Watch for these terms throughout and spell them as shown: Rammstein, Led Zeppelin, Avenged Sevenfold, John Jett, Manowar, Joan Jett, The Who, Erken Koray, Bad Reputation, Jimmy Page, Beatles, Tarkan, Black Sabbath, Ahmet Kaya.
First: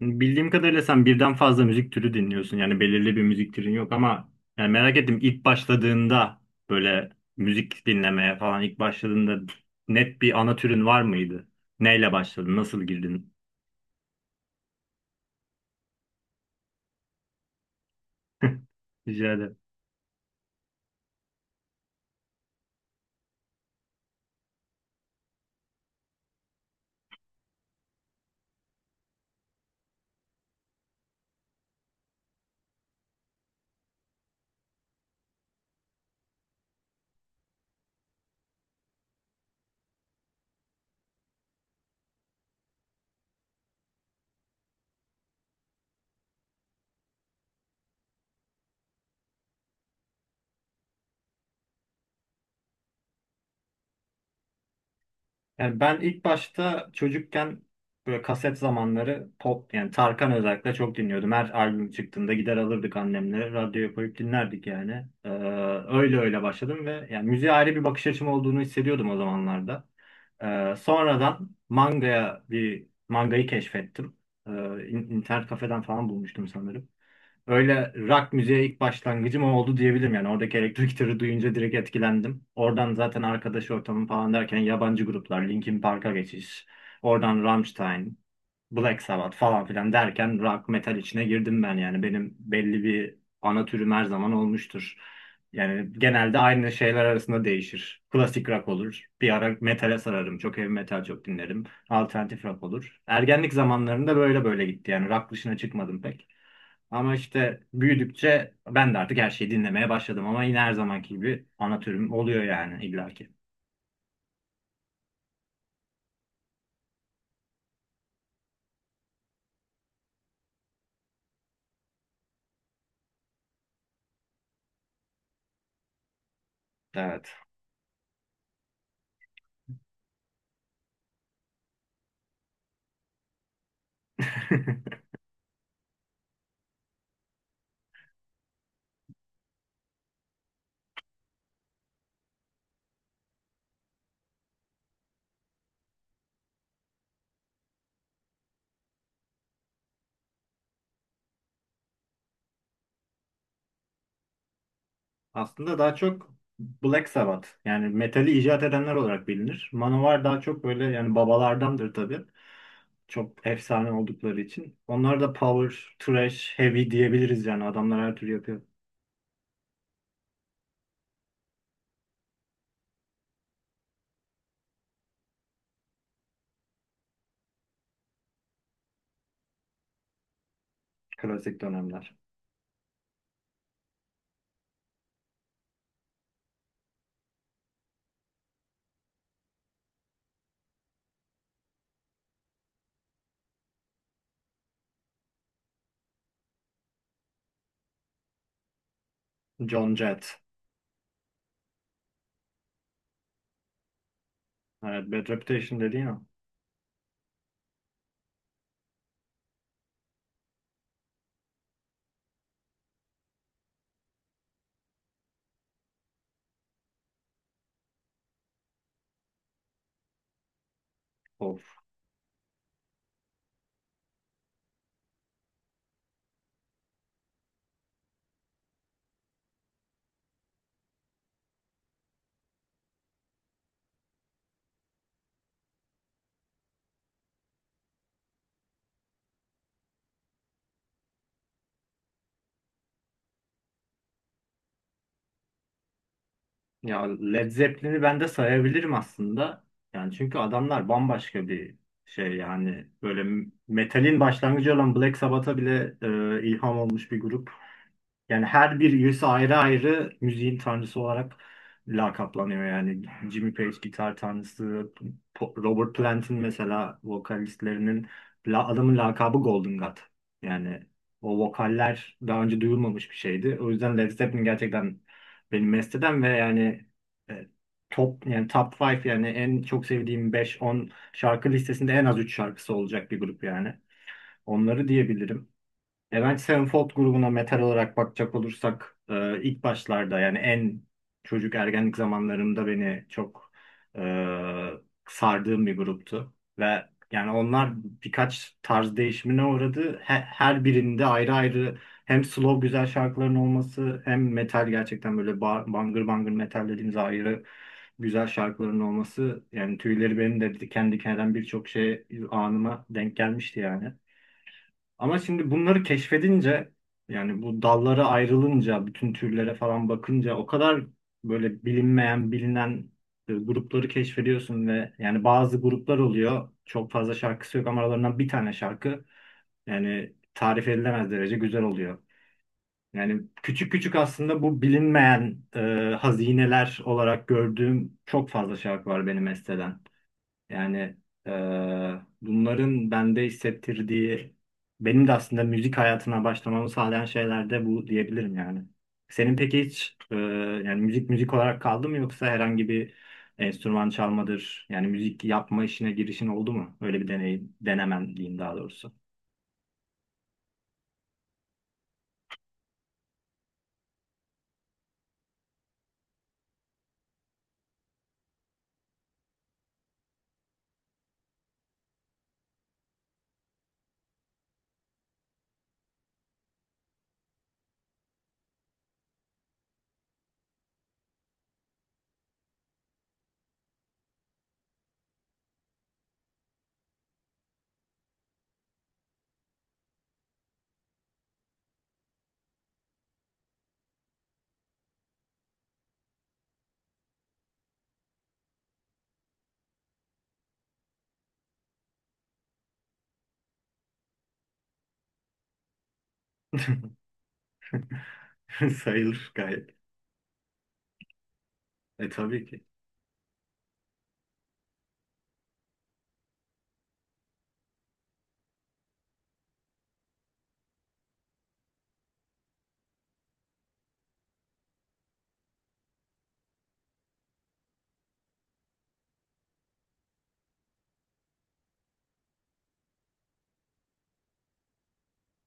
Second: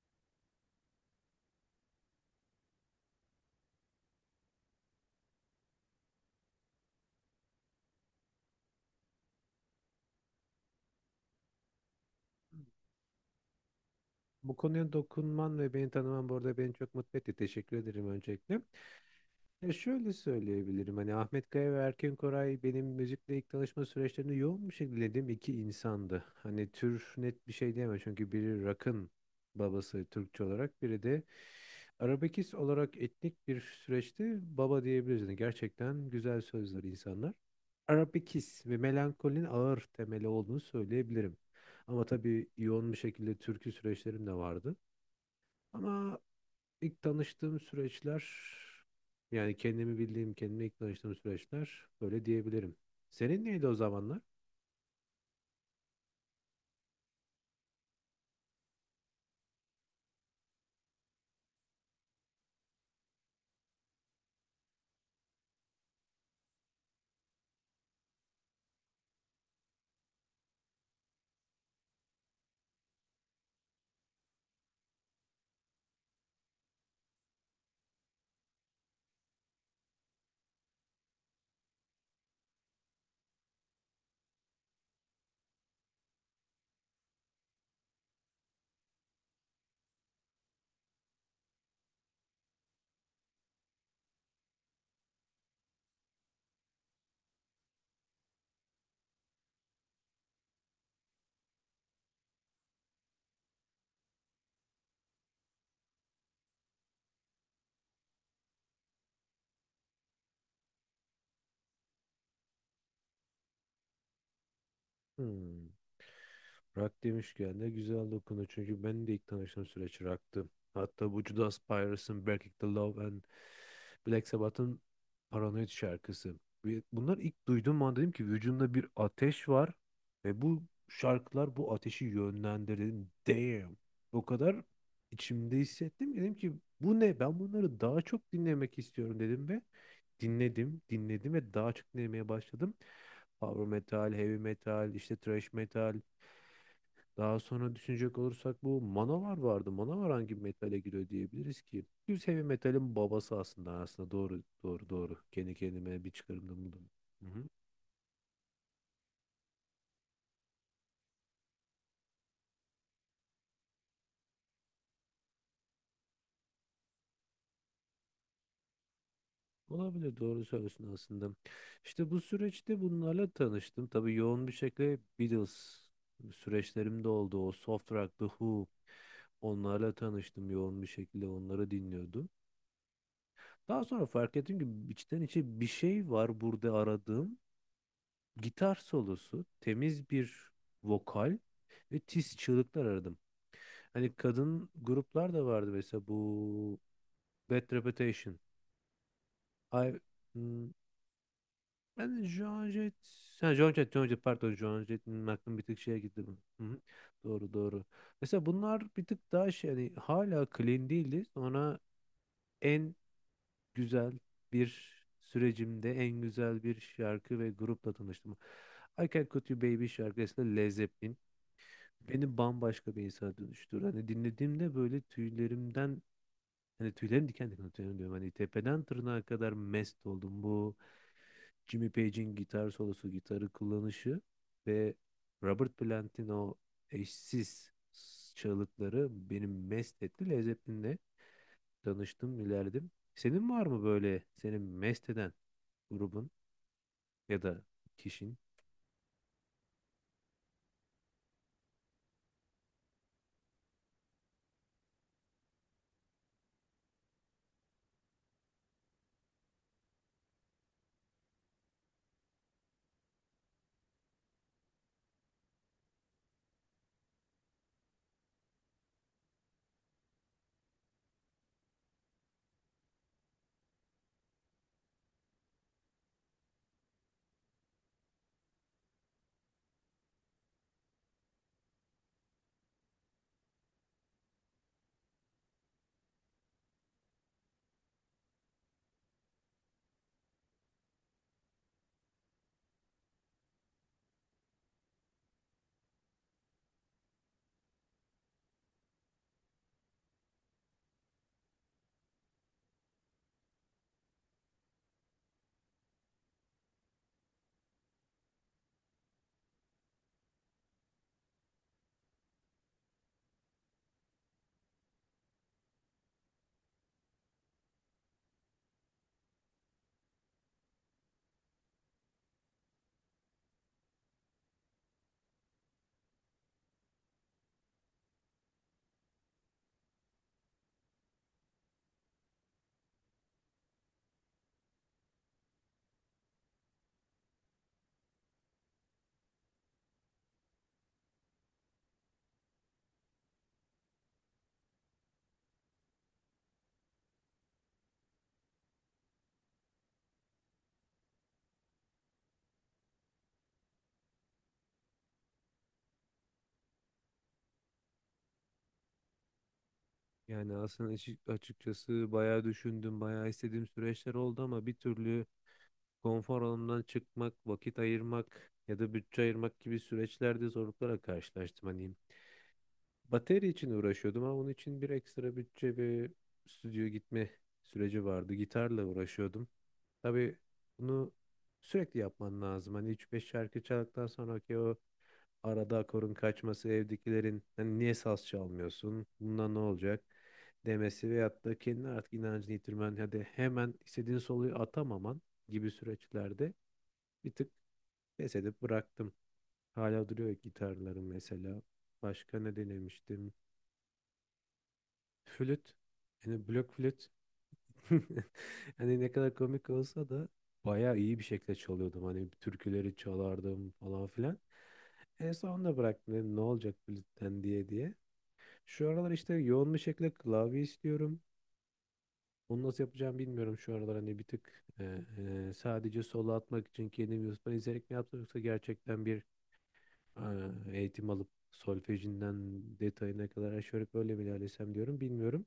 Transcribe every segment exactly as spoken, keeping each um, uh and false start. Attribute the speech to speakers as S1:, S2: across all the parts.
S1: Bildiğim kadarıyla sen birden fazla müzik türü dinliyorsun. Yani belirli bir müzik türün yok ama yani merak ettim ilk başladığında böyle müzik dinlemeye falan ilk başladığında net bir ana türün var mıydı? Neyle başladın? Nasıl girdin?
S2: Bu konuya dokunman ve beni tanıman bu arada beni çok mutlu etti. Teşekkür ederim öncelikle.
S1: Rica ederim.
S2: Ya şöyle söyleyebilirim hani Ahmet Kaya ve Erken Koray benim müzikle ilk tanışma süreçlerinde yoğun bir şekilde dinlediğim iki insandı. Hani tür net bir şey diyemem çünkü biri rock'ın babası Türkçe olarak biri de arabekiz olarak etnik bir süreçte baba diyebiliriz. Yani gerçekten güzel sözler insanlar. Arabekiz ve melankolinin ağır temeli olduğunu söyleyebilirim. Ama tabii yoğun bir şekilde türkü süreçlerim de vardı. Ama İlk tanıştığım süreçler yani kendimi bildiğim, kendime ilk tanıştığım süreçler böyle diyebilirim. Senin neydi o zamanlar?
S1: Yani ben ilk başta çocukken böyle kaset zamanları pop yani Tarkan özellikle çok dinliyordum. Her albüm çıktığında gider alırdık annemle radyoya koyup dinlerdik yani. Ee, öyle öyle başladım ve yani müziğe ayrı bir bakış açım olduğunu hissediyordum o zamanlarda. Ee, sonradan mangaya bir mangayı keşfettim. Ee, in- internet kafeden falan bulmuştum sanırım. Öyle rock müziğe ilk başlangıcım o oldu diyebilirim yani. Oradaki elektro gitarı duyunca direkt etkilendim. Oradan zaten arkadaş ortamı falan derken yabancı gruplar, Linkin Park'a geçiş, oradan Rammstein, Black Sabbath falan filan derken rock metal içine girdim ben yani. Benim belli bir ana türüm her zaman olmuştur. Yani genelde aynı şeyler arasında değişir. Klasik rock olur. Bir ara metale sararım. Çok heavy metal çok dinlerim. Alternatif rock olur. Ergenlik zamanlarında böyle böyle gitti yani. Rock dışına çıkmadım pek. Ama işte büyüdükçe ben de artık her şeyi dinlemeye başladım ama yine her zamanki gibi ana türüm oluyor yani illaki.
S2: Hmm. Rock demişken de güzel dokunu. Çünkü ben de ilk tanıştığım süreç rock'tı. Hatta bu Judas Priest'in Breaking the Law and Black Sabbath'ın Paranoid şarkısı. Ve Bunlar
S1: Evet.
S2: ilk duyduğum an dedim ki vücudumda bir ateş var ve bu şarkılar bu ateşi yönlendirin. Damn. O kadar içimde hissettim ki dedim ki bu ne? Ben bunları daha çok dinlemek istiyorum dedim ve dinledim, dinledim ve daha çok dinlemeye başladım. Power metal, heavy metal, işte thrash metal. Daha sonra düşünecek olursak bu Manowar vardı. Manowar hangi metale giriyor diyebiliriz ki? Düz heavy metalin babası aslında aslında doğru doğru doğru. Kendi
S1: Aslında daha
S2: kendime bir
S1: çok
S2: çıkarımda buldum.
S1: Black
S2: Hı hı.
S1: Sabbath yani metali icat edenler olarak bilinir. Manowar daha çok böyle yani babalardandır tabii. Çok efsane oldukları için. Onlar da power, thrash, heavy diyebiliriz yani adamlar her türlü yapıyor.
S2: Olabilir doğru söylüyorsun aslında. İşte bu süreçte bunlarla tanıştım. Tabii yoğun bir şekilde Beatles süreçlerimde oldu. O soft rock, The Who onlarla tanıştım, yoğun bir şekilde
S1: Klasik
S2: onları
S1: dönemler.
S2: dinliyordum. Daha sonra fark ettim ki içten içe bir şey var burada aradığım. Gitar solosu, temiz bir vokal ve tiz çığlıklar aradım. Hani kadın gruplar da vardı, mesela bu Bad Reputation. Ay,
S1: John Jett.
S2: hmm, ben Joan Jett, ha, Joan Jett, Joan Jett, pardon, Joan
S1: Evet,
S2: Jett'in,
S1: Bad
S2: aklım bir tık
S1: Reputation
S2: şeye gitti.
S1: dediğin
S2: Hı hı. Doğru doğru. Mesela bunlar bir tık daha şey, hani hala clean değildi. Sonra en güzel bir sürecimde en güzel bir şarkı ve grupla tanıştım. I Can Cut You Baby şarkısında Led Zeppelin
S1: o.
S2: beni bambaşka bir insana dönüştürdü. Hani dinlediğimde böyle tüylerimden, hani tüylerim diken diken, tüylerim diyorum. Hani tepeden tırnağa kadar mest oldum. Bu Jimmy Page'in gitar solosu, gitarı kullanışı ve Robert Plant'in o eşsiz çığlıkları beni mest etti. Led Zeppelin'le tanıştım, ilerledim. Senin var mı böyle senin mest eden grubun
S1: Ya
S2: ya
S1: Led
S2: da
S1: Zeppelin'i ben de
S2: kişinin?
S1: sayabilirim aslında. Yani çünkü adamlar bambaşka bir şey yani böyle metalin başlangıcı olan Black Sabbath'a bile e, ilham olmuş bir grup. Yani her bir üyesi ayrı ayrı müziğin tanrısı olarak lakaplanıyor yani. Jimmy Page gitar tanrısı, Po- Robert Plant'in mesela vokalistlerinin la- adamın lakabı Golden God. Yani o vokaller daha önce duyulmamış bir şeydi. O yüzden Led Zeppelin gerçekten benim mesteden ve yani e, top yani top beş yani en çok sevdiğim beş on şarkı listesinde en az üç şarkısı olacak bir grup yani. Onları diyebilirim. Avenged Sevenfold grubuna metal olarak bakacak olursak e, ilk başlarda yani en çocuk ergenlik zamanlarımda beni çok e, sardığım bir gruptu. Ve yani onlar birkaç tarz değişimine uğradı. He- her birinde ayrı ayrı hem slow güzel şarkıların olması hem metal gerçekten böyle ba- bangır bangır metal dediğimiz ayrı güzel şarkıların olması yani tüyleri benim de diken diken eden birçok şey anıma denk gelmişti yani. Ama şimdi bunları keşfedince yani bu dallara ayrılınca bütün türlere falan bakınca o kadar böyle bilinmeyen bilinen e, grupları keşfediyorsun ve yani bazı gruplar oluyor çok fazla şarkısı yok ama aralarından bir tane şarkı yani tarif edilemez derece güzel oluyor. Yani küçük küçük aslında bu bilinmeyen e, hazineler olarak gördüğüm çok fazla şarkı var benim esteden. Yani eee, bunların bende hissettirdiği, benim de aslında müzik hayatına başlamamı sağlayan şeyler de bu diyebilirim yani. Senin peki hiç eee, yani müzik müzik olarak kaldı mı yoksa herhangi bir enstrüman çalmadır, yani müzik yapma işine girişin oldu mu? Öyle bir deneyim, denemen diyeyim daha doğrusu.
S2: Yani aslında açık- açıkçası bayağı düşündüm, bayağı istediğim süreçler oldu ama bir türlü konfor alanından çıkmak, vakit ayırmak ya da bütçe ayırmak gibi süreçlerde zorluklara karşılaştım. Hani bateri için uğraşıyordum ama onun için bir ekstra bütçe ve stüdyo gitme süreci vardı. Gitarla uğraşıyordum. Tabii bunu sürekli yapman lazım. Hani üç beş şarkı çaldıktan sonra ki o Arada akorun kaçması, evdekilerin hani niye saz çalmıyorsun, bundan ne olacak demesi veyahut da kendine artık inancını yitirmen, hadi hemen istediğin soluyu atamaman gibi süreçlerde bir tık pes edip bıraktım. Hala duruyor gitarlarım mesela. Başka ne denemiştim? Flüt. Yani blok flüt. Hani ne
S1: Sayılır
S2: kadar
S1: gayet.
S2: komik olsa da bayağı iyi bir şekilde çalıyordum.
S1: E
S2: Hani
S1: tabii ki.
S2: türküleri çalardım falan filan. En sonunda bıraktım, dedim ne olacak flütten diye diye. Şu aralar işte yoğun bir şekilde klavye istiyorum. Onu nasıl yapacağımı bilmiyorum şu aralar. Hani bir tık e, e, sadece solo atmak için kendim YouTube'dan izleyerek mi yapsam, yoksa gerçekten bir e, eğitim alıp solfejinden detayına kadar aşağı yukarı böyle mi ilerlesem diyorum, bilmiyorum.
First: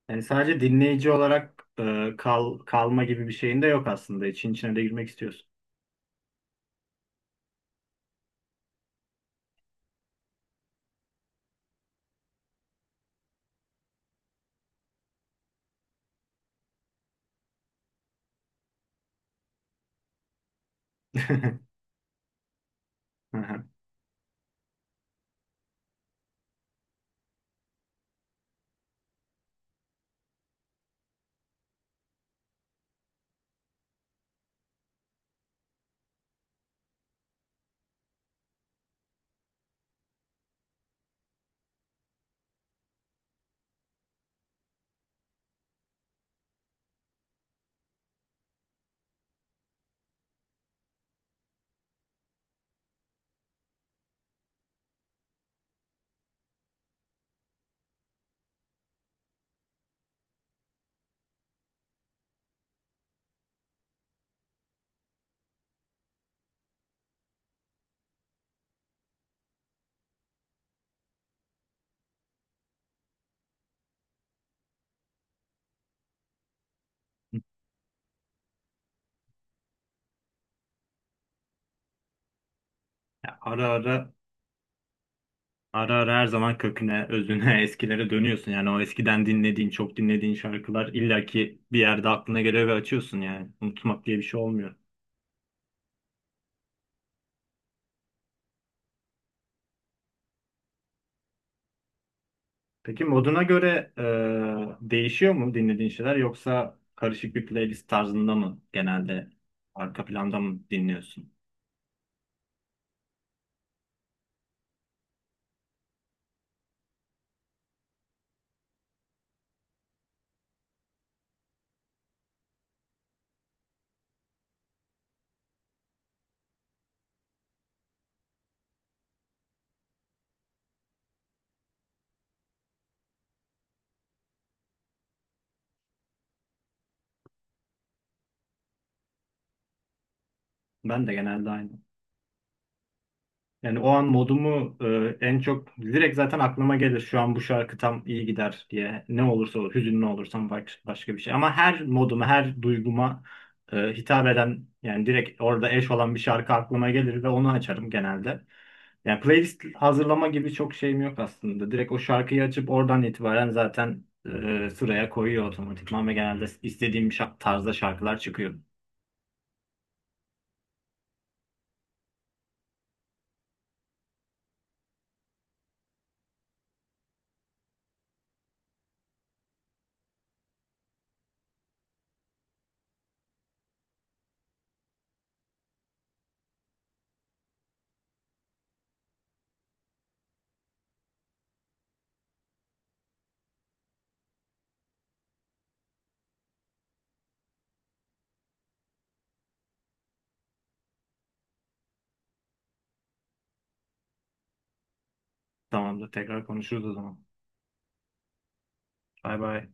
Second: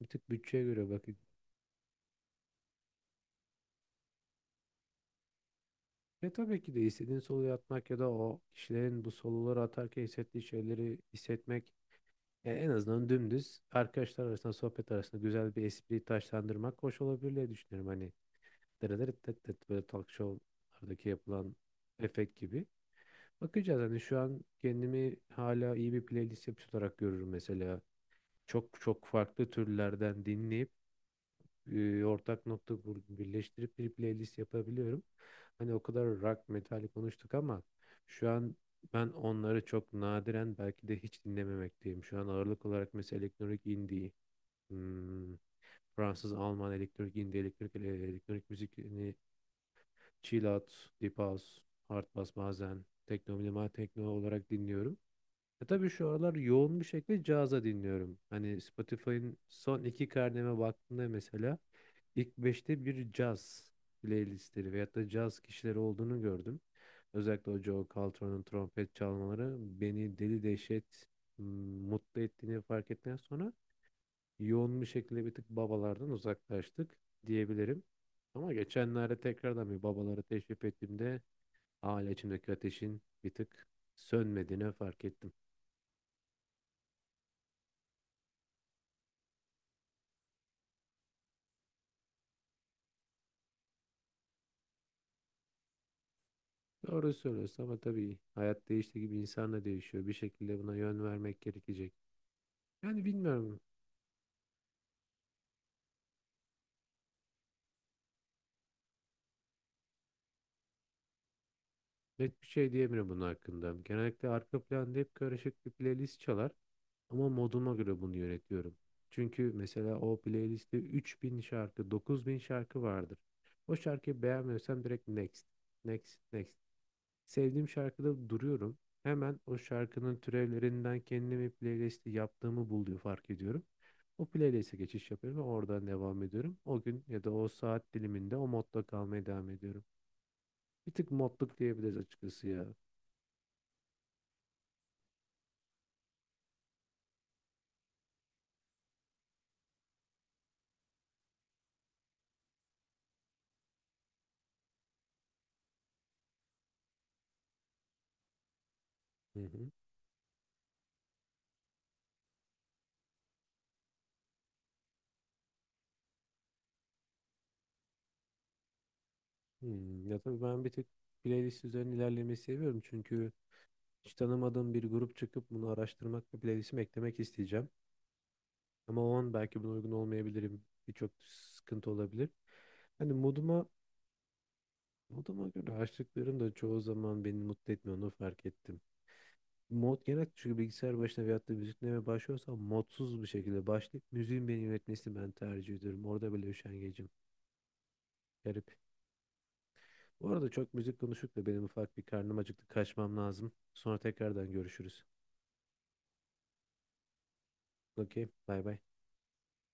S2: Bir
S1: Yani
S2: tık
S1: sadece
S2: bütçeye göre
S1: dinleyici
S2: bakın.
S1: olarak e, kal kalma gibi bir şeyin de yok aslında. İçin içine de girmek istiyorsun.
S2: Ve tabii ki de istediğin soloyu atmak ya da o kişilerin bu soloları atarken hissettiği şeyleri hissetmek, e, en azından dümdüz arkadaşlar arasında, sohbet arasında güzel bir espri taşlandırmak hoş olabilir diye düşünüyorum. Hani dırıdırıtıtıt, böyle talk show'lardaki yapılan efekt gibi. Bakacağız, hani şu an kendimi hala iyi bir playlist yapıcı olarak görürüm mesela. Çok çok farklı türlerden dinleyip e, ortak nokta bul- birleştirip bir playlist yapabiliyorum. Hani o kadar rock, metal konuştuk ama şu an ben onları çok nadiren, belki de hiç dinlememekteyim. Şu an ağırlık olarak mesela elektronik indie, hmm, Fransız, Alman elektronik indie, elektronik, elektronik müzik, Chill Out, Deep House, Hard Bass, bazen tekno, minimal tekno olarak dinliyorum. E tabii şu aralar yoğun bir şekilde caza dinliyorum. Hani Spotify'ın son iki karneme baktığımda mesela ilk beşte bir caz playlistleri veyahut da caz kişileri olduğunu gördüm. Özellikle o Joe Caltron'un trompet çalmaları beni deli dehşet m, mutlu ettiğini fark ettikten sonra yoğun bir şekilde bir tık babalardan uzaklaştık diyebilirim. Ama geçenlerde tekrardan bir babaları teşrif ettiğimde Hala içimdeki ateşin bir
S1: Ya ara
S2: tık
S1: ara
S2: sönmediğini fark ettim.
S1: Ara ara her zaman köküne, özüne, eskilere dönüyorsun. Yani o eskiden dinlediğin, çok dinlediğin şarkılar illaki bir yerde aklına geliyor ve açıyorsun yani. Unutmak diye bir şey olmuyor.
S2: Doğru söylüyorsun ama tabii hayat değiştiği gibi insan da değişiyor. Bir şekilde buna yön vermek gerekecek.
S1: Peki
S2: Yani
S1: moduna
S2: bilmiyorum.
S1: göre e, değişiyor mu dinlediğin şeyler yoksa karışık bir playlist tarzında mı genelde arka planda mı dinliyorsun?
S2: Net bir şey diyemiyorum bunun hakkında. Genellikle arka planda hep karışık bir playlist çalar. Ama moduma göre bunu yönetiyorum. Çünkü mesela o playlistte üç bin şarkı, dokuz bin şarkı vardır. O şarkıyı beğenmiyorsam direkt next, next, next. Sevdiğim şarkıda duruyorum. Hemen o şarkının türevlerinden kendime bir playlisti yaptığımı buluyor, fark ediyorum. O playlist'e geçiş yapıyorum ve oradan devam ediyorum. O gün ya da o saat diliminde o modda kalmaya devam ediyorum. Bir
S1: Ben
S2: tık
S1: de genelde
S2: modluk
S1: aynı.
S2: diyebiliriz açıkçası ya.
S1: Yani o an modumu e, en çok direkt zaten aklıma gelir. Şu an bu şarkı tam iyi gider diye. Ne olursa olur. Hüzünlü olursam baş, başka bir şey. Ama her moduma, her duyguma e, hitap eden yani direkt orada eş olan bir şarkı aklıma gelir ve onu açarım genelde. Yani
S2: Hı
S1: playlist
S2: hı.
S1: hazırlama gibi çok şeyim yok aslında. Direkt o şarkıyı açıp oradan itibaren zaten e, sıraya koyuyor otomatikman ve genelde istediğim şa- tarzda şarkılar çıkıyor.
S2: Hmm, Ya tabii ben bir tık playlist üzerine ilerlemeyi seviyorum. Çünkü hiç tanımadığım bir grup çıkıp bunu araştırmak ve playlistime eklemek isteyeceğim. Ama o an belki buna uygun olmayabilirim. Birçok sıkıntı olabilir. Hani moduma Moduma göre açtıklarım da çoğu zaman beni mutlu etmiyor, onu fark ettim. Mod genel çünkü bilgisayar başına veyahut da müzik dinlemeye başlıyorsam modsuz bir şekilde başlayıp müziğin beni yönetmesini ben tercih ediyorum. Orada böyle üşengecim. Garip. Bu arada çok müzik konuştuk da benim ufak bir karnım acıktı. Kaçmam lazım. Sonra tekrardan görüşürüz.
S1: Tamamdır. Tekrar konuşuruz o zaman.
S2: Okey. Bay bay.
S1: Bay bay.